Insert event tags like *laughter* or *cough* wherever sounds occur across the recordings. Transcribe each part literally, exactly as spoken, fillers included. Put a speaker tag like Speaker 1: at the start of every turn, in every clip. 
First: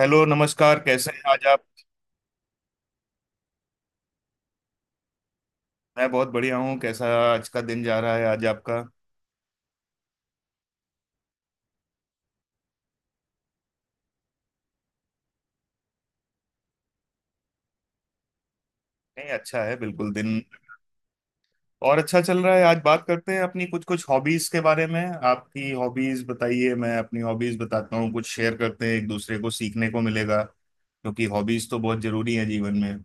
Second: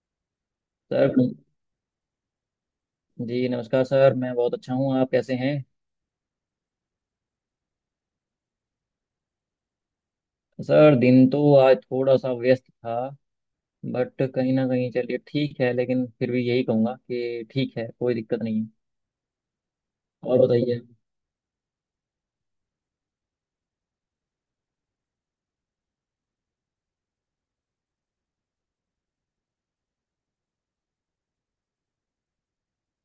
Speaker 1: Hello, नमस्कार। कैसे
Speaker 2: sir
Speaker 1: हैं आज आप?
Speaker 2: जी नमस्कार सर। मैं बहुत अच्छा हूँ, आप कैसे हैं?
Speaker 1: मैं बहुत बढ़िया हूँ। कैसा आज का दिन जा रहा है, आज आपका?
Speaker 2: सर दिन तो आज थोड़ा सा व्यस्त था, बट कहीं ना कहीं चलिए ठीक है। लेकिन फिर भी यही कहूँगा कि ठीक है, कोई दिक्कत नहीं है।
Speaker 1: नहीं, अच्छा है बिल्कुल दिन।
Speaker 2: और बताइए।
Speaker 1: और अच्छा चल रहा है। आज बात करते हैं अपनी कुछ कुछ हॉबीज के बारे में। आपकी हॉबीज बताइए, मैं अपनी हॉबीज बताता हूँ, कुछ शेयर करते हैं, एक दूसरे को सीखने को मिलेगा, क्योंकि हॉबीज तो बहुत जरूरी है जीवन में,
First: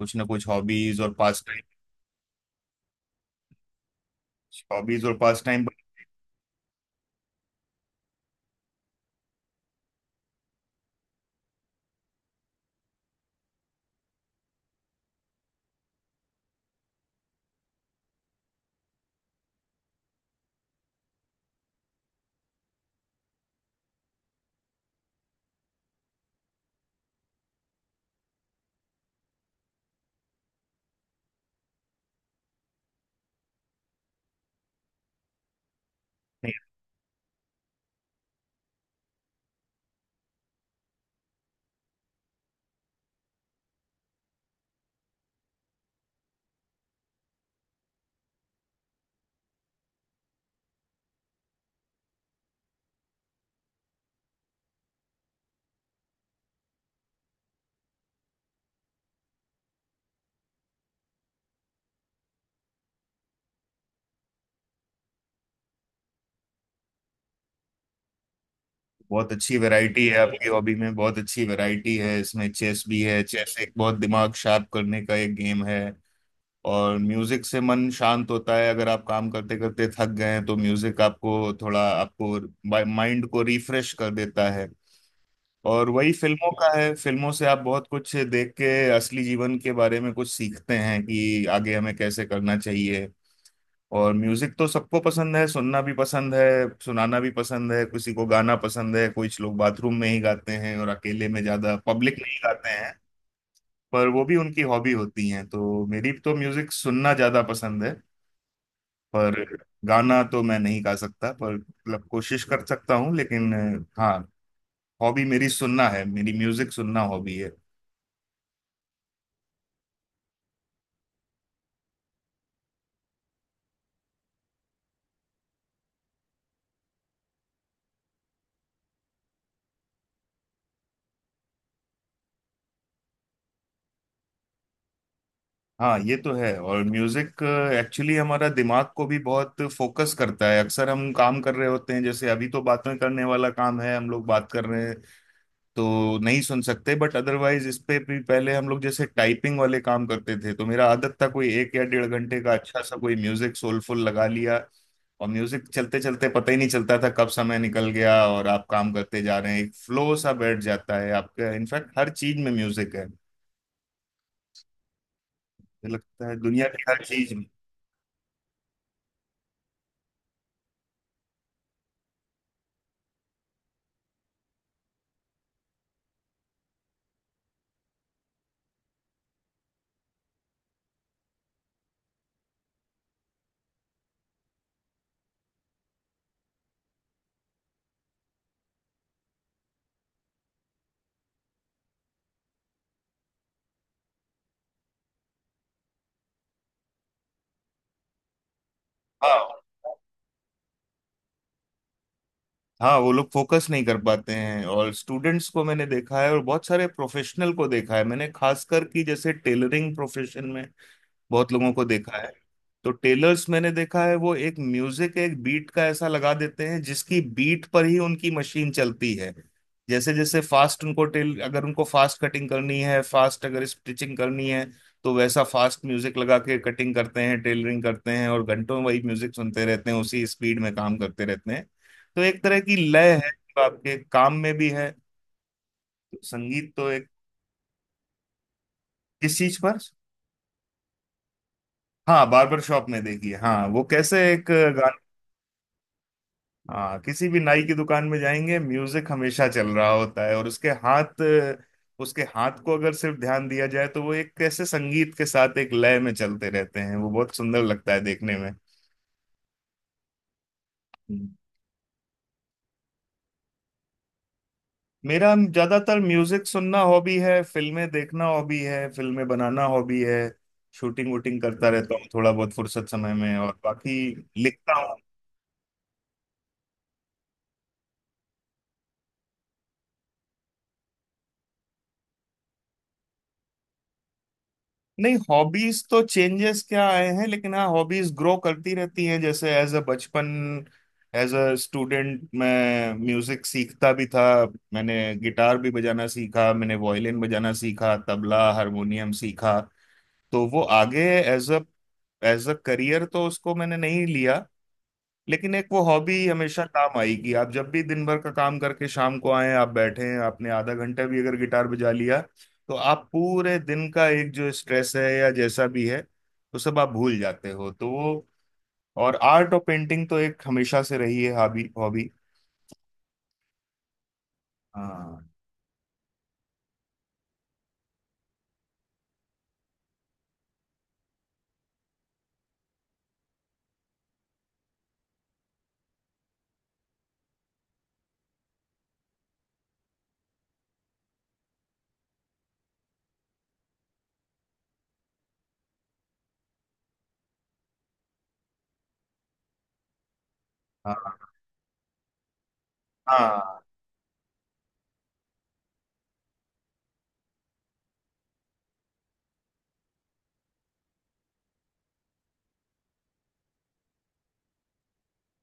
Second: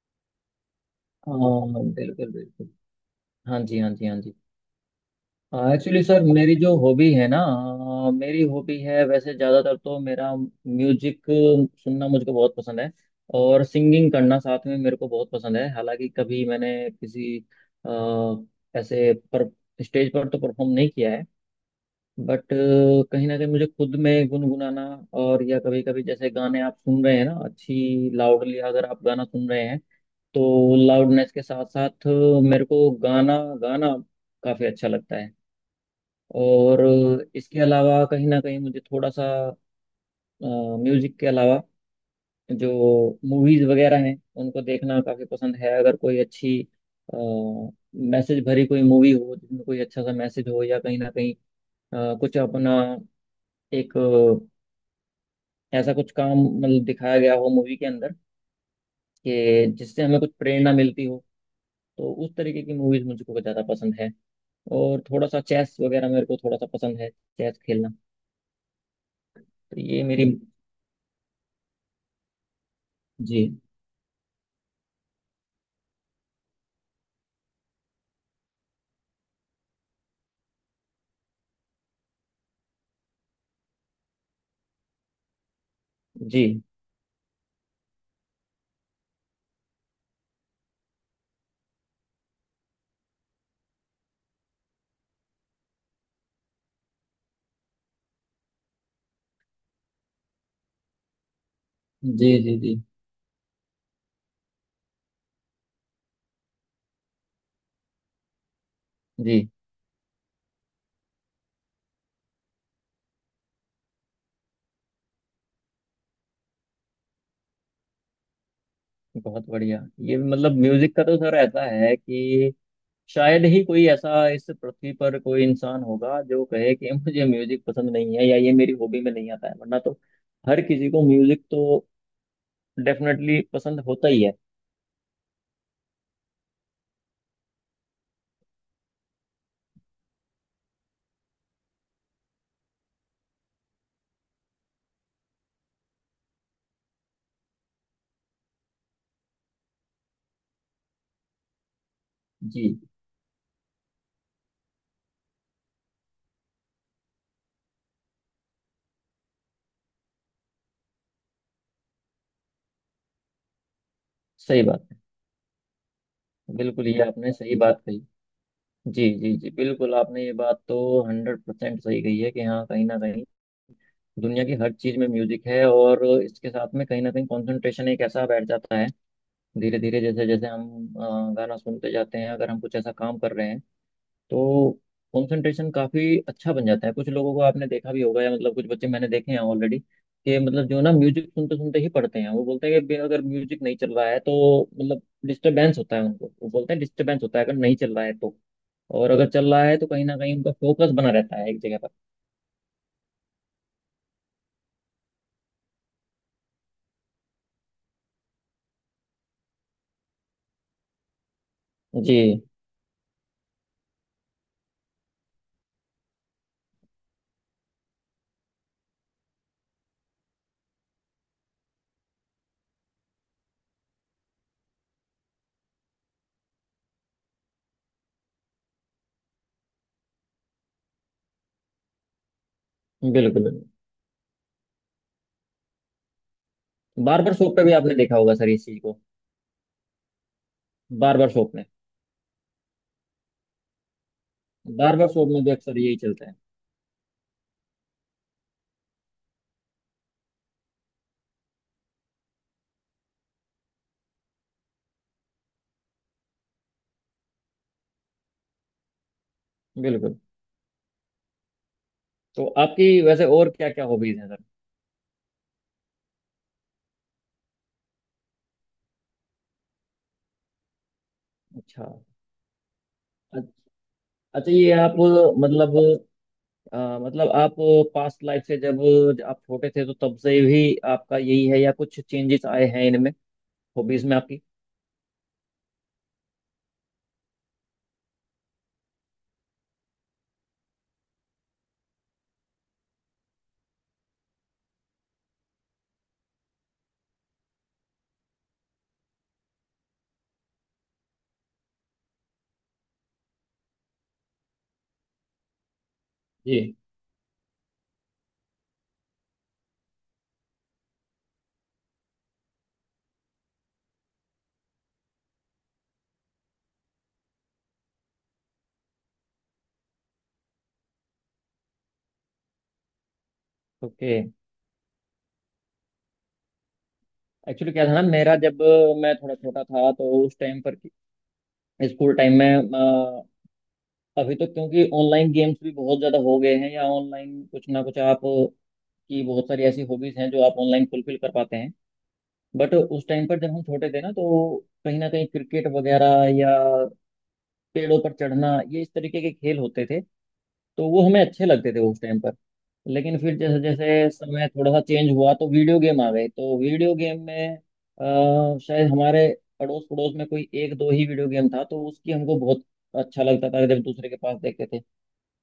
Speaker 1: कुछ ना कुछ हॉबीज और पास टाइम।
Speaker 2: हाँ बिल्कुल बिल्कुल। हाँ जी, हाँ जी, हाँ जी।
Speaker 1: हॉबीज और पास टाइम।
Speaker 2: एक्चुअली सर मेरी जो हॉबी है ना, अ, मेरी हॉबी है, वैसे ज़्यादातर तो मेरा म्यूजिक सुनना मुझको बहुत पसंद है। और सिंगिंग करना साथ में मेरे को बहुत पसंद है। हालांकि कभी मैंने किसी अ, ऐसे पर स्टेज पर तो परफॉर्म नहीं किया है, बट कहीं ना कहीं मुझे खुद में गुनगुनाना, और या कभी कभी जैसे गाने आप सुन रहे हैं ना, अच्छी लाउडली अगर आप गाना सुन रहे हैं तो लाउडनेस के साथ साथ मेरे को गाना गाना काफ़ी अच्छा लगता है। और इसके अलावा कहीं ना कहीं मुझे थोड़ा सा म्यूजिक के अलावा जो मूवीज वगैरह हैं उनको देखना काफी पसंद है। अगर कोई अच्छी मैसेज भरी कोई मूवी हो जिसमें कोई अच्छा सा मैसेज हो, या कहीं ना कहीं अ, कुछ अपना एक अ, ऐसा कुछ काम मतलब दिखाया गया हो मूवी के अंदर कि जिससे हमें कुछ प्रेरणा मिलती हो, तो उस तरीके की मूवीज मुझको कुछ ज्यादा पसंद है। और थोड़ा सा चेस वगैरह मेरे को थोड़ा सा पसंद है, चेस खेलना।
Speaker 1: बहुत अच्छी
Speaker 2: तो ये
Speaker 1: वैरायटी है
Speaker 2: मेरी।
Speaker 1: आपकी हॉबी में, बहुत अच्छी वैरायटी है। इसमें चेस भी है,
Speaker 2: जी
Speaker 1: चेस एक बहुत दिमाग शार्प करने का एक गेम है। और म्यूजिक से मन शांत होता है, अगर आप काम करते करते थक गए हैं तो म्यूजिक आपको थोड़ा आपको माइंड को रिफ्रेश कर देता है। और वही फिल्मों
Speaker 2: जी
Speaker 1: का है, फिल्मों से आप बहुत कुछ देख के असली जीवन के बारे में कुछ सीखते हैं कि आगे हमें कैसे करना चाहिए। और म्यूजिक तो सबको पसंद है, सुनना भी पसंद है, सुनाना भी पसंद है। किसी को गाना पसंद है, कुछ लोग बाथरूम में ही गाते हैं और अकेले में, ज्यादा पब्लिक में
Speaker 2: जी।
Speaker 1: ही
Speaker 2: जी
Speaker 1: गाते
Speaker 2: जी
Speaker 1: हैं, पर वो भी उनकी हॉबी होती है। तो मेरी तो म्यूजिक सुनना ज्यादा पसंद है। पर
Speaker 2: जी।
Speaker 1: गाना तो मैं नहीं गा सकता, पर मतलब कोशिश कर सकता हूँ, लेकिन अ, हाँ, हॉबी मेरी सुनना है, मेरी म्यूजिक सुनना हॉबी है।
Speaker 2: बहुत बढ़िया। ये मतलब म्यूजिक का तो सर ऐसा है कि शायद ही कोई ऐसा इस पृथ्वी पर कोई इंसान होगा जो कहे कि *laughs* मुझे म्यूजिक पसंद नहीं है या ये मेरी हॉबी में नहीं आता है, वरना तो हर किसी को म्यूजिक तो डेफिनेटली पसंद होता ही है।
Speaker 1: हाँ, ये तो है। और म्यूजिक एक्चुअली हमारा दिमाग को भी बहुत फोकस करता है। अक्सर हम काम कर रहे होते हैं, जैसे अभी तो बातें करने वाला काम है, हम लोग बात कर रहे हैं, तो नहीं सुन सकते, बट अदरवाइज। इस पे भी पहले हम लोग जैसे टाइपिंग वाले काम करते थे, तो मेरा आदत था कोई एक या डेढ़ घंटे का
Speaker 2: जी।
Speaker 1: अच्छा सा कोई म्यूजिक सोलफुल लगा लिया, और म्यूजिक चलते चलते पता ही नहीं चलता था कब समय निकल गया, और आप काम करते जा रहे हैं, एक फ्लो सा बैठ जाता है आपका। इनफैक्ट हर चीज में म्यूजिक है मुझे
Speaker 2: सही बात है।
Speaker 1: लगता है, दुनिया की
Speaker 2: बिल्कुल ये
Speaker 1: हर
Speaker 2: आपने
Speaker 1: चीज में।
Speaker 2: सही बात कही। जी जी जी, बिल्कुल आपने ये बात तो हंड्रेड परसेंट सही कही है कि हाँ कहीं ना कहीं दुनिया की हर चीज में म्यूजिक है। और इसके साथ में कहीं ना कहीं कंसंट्रेशन एक ऐसा बैठ जाता है धीरे धीरे, जैसे जैसे हम अ, गाना सुनते जाते हैं। अगर हम कुछ ऐसा काम कर रहे हैं तो कंसंट्रेशन काफी अच्छा बन जाता है। कुछ लोगों को आपने देखा भी होगा, या मतलब कुछ बच्चे मैंने देखे हैं ऑलरेडी कि मतलब जो ना म्यूजिक सुनते सुनते ही पढ़ते हैं, वो बोलते हैं कि बे- अगर म्यूजिक नहीं चल रहा है तो मतलब डिस्टरबेंस होता है उनको। वो बोलते हैं डिस्टरबेंस होता है अगर नहीं चल रहा है तो, और अगर चल
Speaker 1: हाँ।
Speaker 2: रहा है तो कहीं ना कहीं उनका फोकस बना रहता है एक जगह पर।
Speaker 1: हाँ, वो लोग फोकस नहीं कर पाते हैं, और स्टूडेंट्स को मैंने देखा है और बहुत सारे प्रोफेशनल को देखा है मैंने, खासकर कि जैसे टेलरिंग प्रोफेशन में बहुत लोगों को
Speaker 2: जी।
Speaker 1: देखा है। तो टेलर्स मैंने देखा है, वो एक म्यूजिक, एक बीट का ऐसा लगा देते हैं जिसकी बीट पर ही उनकी मशीन चलती है। जैसे जैसे फास्ट उनको टेल, अगर उनको फास्ट कटिंग करनी है, फास्ट अगर स्टिचिंग करनी है, तो वैसा फास्ट म्यूजिक लगा के कटिंग करते हैं, टेलरिंग करते हैं, और घंटों वही म्यूजिक सुनते रहते हैं, उसी स्पीड में काम करते रहते हैं। तो एक तरह की लय है
Speaker 2: बिल्कुल।
Speaker 1: जो आपके काम में भी है। तो संगीत तो एक।
Speaker 2: बार्बर शॉप पे भी आपने देखा होगा सर इस चीज को।
Speaker 1: किस चीज पर?
Speaker 2: बार्बर शॉप में।
Speaker 1: हाँ, बार्बर शॉप में देखिए, हाँ, वो कैसे एक।
Speaker 2: बार्बर शॉप में भी अक्सर यही चलता है।
Speaker 1: हाँ, किसी भी नाई की दुकान में जाएंगे म्यूजिक हमेशा चल रहा होता है, और उसके हाथ उसके हाथ को अगर सिर्फ ध्यान दिया जाए तो वो एक कैसे संगीत के साथ एक लय में चलते रहते हैं, वो बहुत सुंदर लगता है देखने में।
Speaker 2: बिल्कुल।
Speaker 1: हम्म।
Speaker 2: तो आपकी वैसे और क्या क्या हॉबीज हैं सर?
Speaker 1: मेरा ज्यादातर म्यूजिक सुनना हॉबी है, फिल्में देखना हॉबी है, फिल्में बनाना हॉबी है, शूटिंग वूटिंग करता
Speaker 2: अच्छा।
Speaker 1: रहता हूँ थोड़ा बहुत फुर्सत समय में,
Speaker 2: अ-
Speaker 1: और बाकी
Speaker 2: अच्छा ये
Speaker 1: लिखता हूँ।
Speaker 2: आप मतलब, अ, मतलब आप पास्ट लाइफ से जब आप छोटे थे तो तब से भी आपका यही है या कुछ चेंजेस आए हैं इनमें, हॉबीज में आपकी?
Speaker 1: नहीं, हॉबीज तो चेंजेस क्या आए हैं, लेकिन हाँ, हॉबीज ग्रो करती रहती हैं। जैसे एज अ बचपन, एज अ स्टूडेंट मैं म्यूजिक सीखता भी था। मैंने गिटार भी बजाना सीखा, मैंने वायलिन बजाना सीखा, तबला हारमोनियम सीखा। तो वो आगे as a as a career, तो उसको मैंने नहीं लिया। लेकिन एक वो हॉबी हमेशा
Speaker 2: जी।
Speaker 1: काम आएगी। आप जब भी दिन भर का काम करके शाम को आए, आप बैठे हैं, आपने आधा घंटा भी अगर गिटार बजा लिया तो आप पूरे दिन का एक जो स्ट्रेस है या जैसा भी है, वो सब आप भूल जाते हो। तो वो, और आर्ट और पेंटिंग तो एक हमेशा से रही है हॉबी, हॉबी।
Speaker 2: ओके।
Speaker 1: हाँ।
Speaker 2: एक्चुअली क्या था ना, मेरा जब मैं थोड़ा छोटा था तो उस टाइम पर स्कूल टाइम में, अ, अभी तो क्योंकि ऑनलाइन गेम्स भी बहुत ज़्यादा हो गए हैं, या ऑनलाइन कुछ ना कुछ आप की बहुत सारी ऐसी हॉबीज हैं जो आप ऑनलाइन फुलफिल कर पाते हैं। बट उस टाइम पर जब हम छोटे थे ना तो कहीं ना कहीं क्रिकेट वगैरह या पेड़ों पर चढ़ना, ये इस तरीके के खेल होते थे, तो वो
Speaker 1: हाँ।
Speaker 2: हमें अच्छे लगते थे उस टाइम पर। लेकिन फिर जैसे
Speaker 1: हाँ।
Speaker 2: जैसे समय थोड़ा सा चेंज हुआ तो वीडियो गेम आ गए। तो वीडियो गेम में, अ, शायद हमारे अड़ोस पड़ोस में कोई एक दो ही वीडियो गेम था तो उसकी हमको बहुत अच्छा लगता था जब दूसरे के पास देखते थे।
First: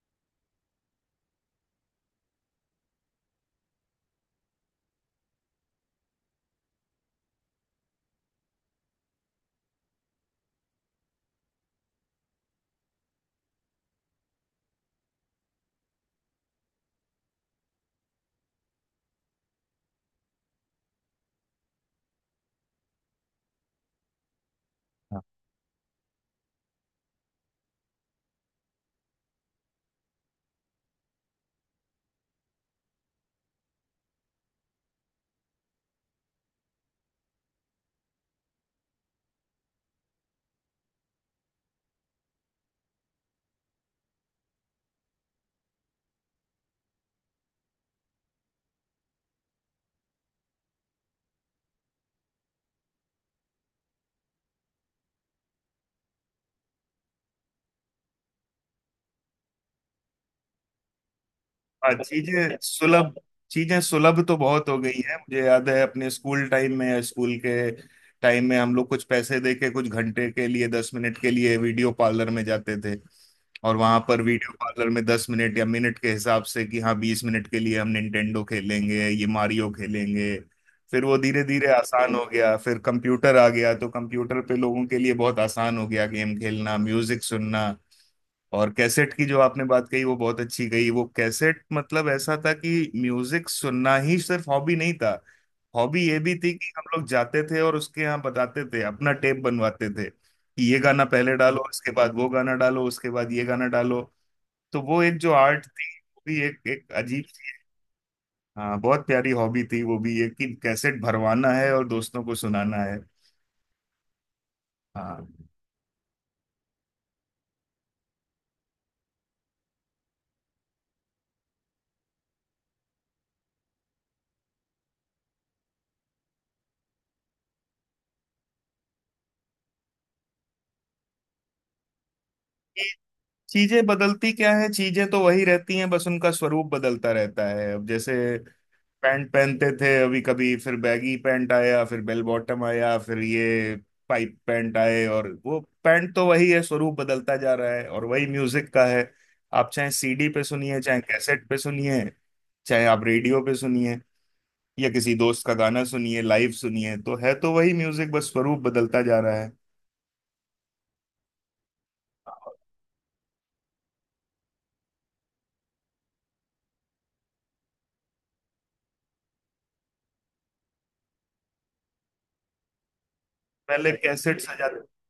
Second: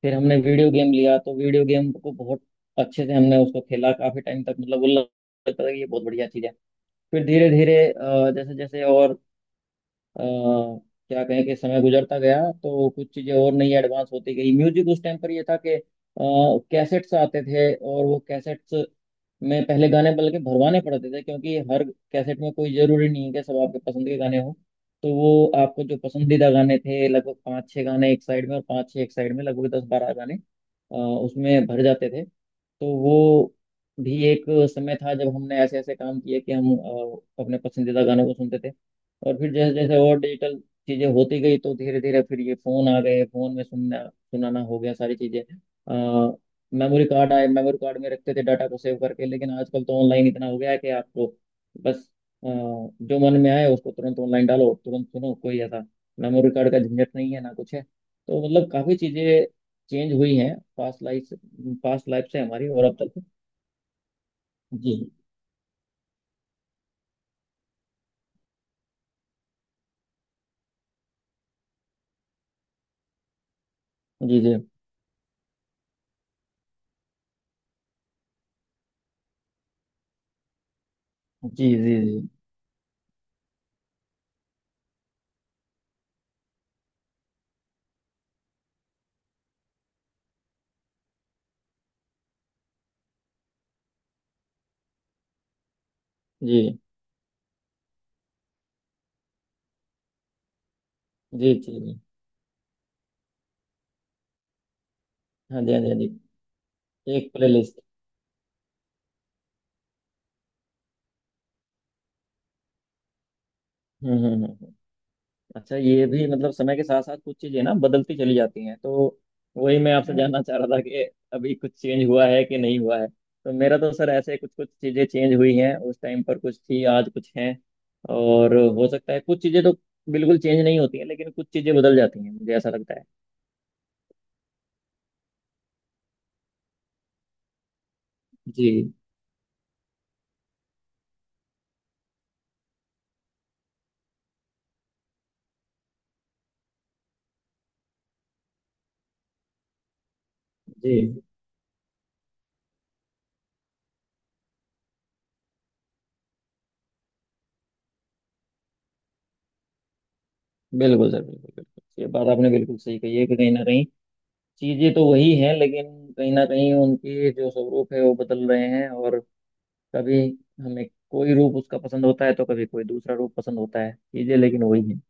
Speaker 2: फिर हमने वीडियो गेम लिया, तो वीडियो गेम को बहुत अच्छे से हमने उसको खेला काफी टाइम तक। मतलब वो लगता था कि ये बहुत बढ़िया चीज है। फिर धीरे धीरे जैसे जैसे और अ, क्या कहें कि समय गुजरता गया, तो कुछ चीजें और नई एडवांस होती गई। म्यूजिक उस टाइम पर ये था कि कैसेट्स आते थे, और वो कैसेट्स में पहले गाने बल्कि भरवाने पड़ते थे, क्योंकि हर कैसेट में कोई जरूरी नहीं है कि सब आपके पसंद के गाने हों। तो वो आपको जो पसंदीदा गाने थे, लगभग पाँच छः गाने एक साइड में और पाँच छः एक साइड में, लगभग दस बारह गाने अ, उसमें भर जाते थे। तो वो भी एक समय था जब हमने ऐसे ऐसे काम किए कि हम अ, अपने पसंदीदा गानों को सुनते थे। और फिर जैसे जैसे और डिजिटल चीजें होती गई तो धीरे धीरे फिर ये फोन आ गए। फोन में सुनना सुनाना हो गया सारी चीजें, आ, मेमोरी कार्ड आए, मेमोरी कार्ड में रखते थे डाटा को सेव करके। लेकिन आजकल तो ऑनलाइन इतना हो गया है कि आपको बस अ, जो मन में आए उसको तुरंत ऑनलाइन डालो और तुरंत सुनो। कोई ऐसा मेमोरी कार्ड का झंझट नहीं है, ना कुछ है। तो मतलब काफी चीजें चेंज हुई हैं पास्ट लाइफ से,
Speaker 1: हाँ,
Speaker 2: पास्ट लाइफ से
Speaker 1: चीजें
Speaker 2: हमारी और अब
Speaker 1: सुलभ
Speaker 2: तक।
Speaker 1: चीजें सुलभ तो बहुत हो
Speaker 2: जी
Speaker 1: गई है। मुझे याद है अपने स्कूल टाइम में स्कूल के टाइम में हम लोग कुछ पैसे दे के कुछ घंटे के लिए, दस मिनट के लिए वीडियो पार्लर में जाते थे। और वहां पर
Speaker 2: जी
Speaker 1: वीडियो
Speaker 2: जी।
Speaker 1: पार्लर में दस मिनट या मिनट के हिसाब से, कि हाँ बीस मिनट के लिए हम निंटेंडो खेलेंगे, ये मारियो खेलेंगे। फिर वो धीरे
Speaker 2: जी
Speaker 1: धीरे
Speaker 2: जी
Speaker 1: आसान
Speaker 2: जी।
Speaker 1: हो गया, फिर कंप्यूटर आ गया, तो कंप्यूटर पे लोगों के लिए बहुत आसान हो गया गेम खेलना, म्यूजिक सुनना। और कैसेट की जो आपने बात कही वो बहुत अच्छी कही। वो कैसेट मतलब ऐसा था कि म्यूजिक सुनना ही सिर्फ हॉबी नहीं था, हॉबी ये भी थी
Speaker 2: जी
Speaker 1: कि हम लोग जाते थे और उसके यहाँ बताते थे, अपना टेप बनवाते थे कि ये गाना पहले
Speaker 2: जी
Speaker 1: डालो,
Speaker 2: जी।
Speaker 1: इसके
Speaker 2: जी
Speaker 1: बाद वो गाना डालो, उसके बाद ये गाना डालो। तो वो एक जो
Speaker 2: हाँ
Speaker 1: आर्ट
Speaker 2: जी, हाँ जी,
Speaker 1: थी,
Speaker 2: हाँ
Speaker 1: वो भी
Speaker 2: जी।
Speaker 1: एक एक अजीब
Speaker 2: एक प्ले।
Speaker 1: सी- हाँ, बहुत प्यारी हॉबी थी वो भी, ये कि कैसेट भरवाना है और दोस्तों को सुनाना है।
Speaker 2: हम्म हम्म, हम्म। हम्म।
Speaker 1: हाँ,
Speaker 2: अच्छा ये भी मतलब समय के साथ साथ कुछ चीजें ना बदलती चली जाती हैं, तो वही मैं आपसे जानना चाह रहा था कि अभी कुछ चेंज हुआ है कि नहीं हुआ है। तो मेरा तो सर ऐसे कुछ कुछ चीजें चेंज हुई हैं, उस टाइम पर कुछ थी आज कुछ हैं। और हो सकता है कुछ चीजें तो बिल्कुल चेंज नहीं होती हैं, लेकिन कुछ चीजें बदल जाती हैं, मुझे ऐसा
Speaker 1: ये
Speaker 2: लगता है।
Speaker 1: चीजें बदलती क्या है? चीजें तो वही रहती हैं, बस उनका स्वरूप बदलता रहता है। अब जैसे
Speaker 2: जी।
Speaker 1: पैंट पहनते थे अभी, कभी फिर बैगी पैंट आया, फिर बेल बॉटम आया, फिर ये पाइप पैंट आए, और वो पैंट तो वही है, स्वरूप बदलता जा रहा है। और वही म्यूजिक का है, आप चाहे सीडी पे सुनिए, चाहे
Speaker 2: जी।
Speaker 1: कैसेट पे सुनिए, चाहे आप रेडियो पे सुनिए, या किसी दोस्त का गाना सुनिए, लाइव सुनिए, तो है तो वही म्यूजिक, बस स्वरूप बदलता जा रहा है।
Speaker 2: बिल्कुल सर, बिल्कुल बिल्कुल। ये बात आपने बिल्कुल सही कही है कि कहीं ना कहीं चीजें तो वही हैं, लेकिन कहीं ना कहीं उनके जो स्वरूप है वो बदल रहे हैं। और कभी हमें कोई रूप उसका पसंद होता है, तो कभी कोई दूसरा रूप पसंद होता
Speaker 1: पहले
Speaker 2: है, चीजें
Speaker 1: कैसेट
Speaker 2: लेकिन
Speaker 1: सजाते
Speaker 2: वही है।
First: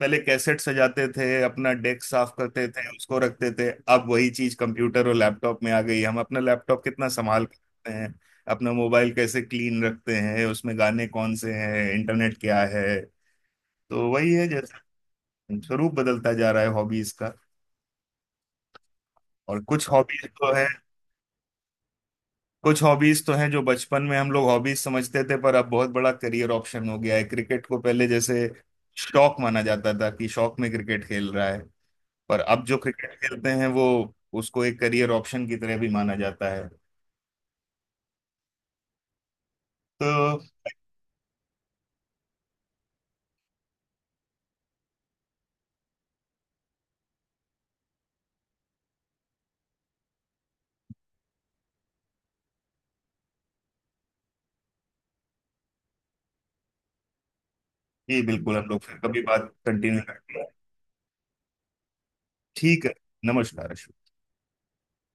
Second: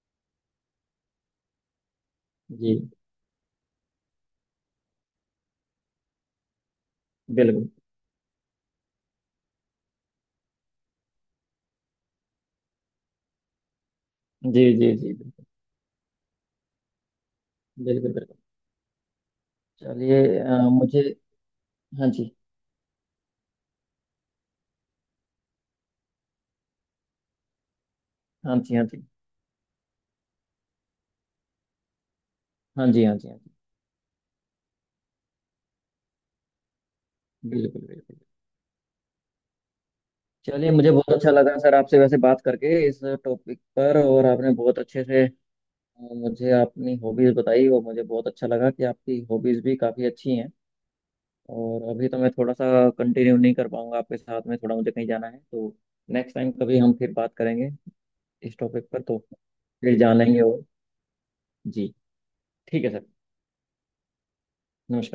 Speaker 1: पहले कैसेट सजाते थे, अपना डेस्क साफ करते
Speaker 2: जी।
Speaker 1: थे, उसको रखते थे। अब वही चीज कंप्यूटर और लैपटॉप में आ गई है। हम अपना लैपटॉप कितना संभाल के
Speaker 2: बिल्कुल।
Speaker 1: रखते हैं, अपना मोबाइल कैसे क्लीन रखते हैं, उसमें गाने कौन से हैं, इंटरनेट क्या है। तो वही है,
Speaker 2: जी जी
Speaker 1: जैसे
Speaker 2: जी, बिल्कुल
Speaker 1: स्वरूप बदलता जा रहा है हॉबीज का।
Speaker 2: बिल्कुल बिल्कुल।
Speaker 1: और कुछ
Speaker 2: चलिए
Speaker 1: हॉबीज तो
Speaker 2: अ,
Speaker 1: है
Speaker 2: मुझे। हाँ जी,
Speaker 1: कुछ हॉबीज तो हैं जो बचपन में हम लोग हॉबीज समझते थे, पर अब बहुत बड़ा करियर ऑप्शन हो गया है। क्रिकेट को पहले जैसे
Speaker 2: हाँ जी, हाँ जी।
Speaker 1: शौक माना जाता था, कि शौक में क्रिकेट खेल रहा है, पर अब जो
Speaker 2: हाँ जी,
Speaker 1: क्रिकेट
Speaker 2: हाँ जी, हाँ
Speaker 1: खेलते
Speaker 2: जी।
Speaker 1: हैं वो उसको एक करियर ऑप्शन की तरह भी माना जाता है।
Speaker 2: बिल्कुल बिल्कुल।
Speaker 1: तो
Speaker 2: चलिए मुझे बहुत अच्छा लगा सर आपसे वैसे बात करके इस टॉपिक पर, और आपने बहुत अच्छे से अ, मुझे अपनी हॉबीज बताई, और मुझे बहुत अच्छा लगा कि आपकी हॉबीज भी काफी अच्छी हैं। और अभी तो मैं थोड़ा सा कंटिन्यू नहीं कर पाऊंगा आपके साथ में, थोड़ा मुझे कहीं जाना है, तो नेक्स्ट टाइम कभी हम फिर बात करेंगे
Speaker 1: ये बिल्कुल,
Speaker 2: इस
Speaker 1: हम लोग
Speaker 2: टॉपिक
Speaker 1: फिर
Speaker 2: पर। तो
Speaker 1: कभी बात
Speaker 2: फिर
Speaker 1: कंटिन्यू
Speaker 2: जान
Speaker 1: करते
Speaker 2: लेंगे।
Speaker 1: हैं।
Speaker 2: और जी, ठीक
Speaker 1: ठीक
Speaker 2: है
Speaker 1: है।
Speaker 2: सर।
Speaker 1: नमस्कार अश्विन।
Speaker 2: नमस्कार।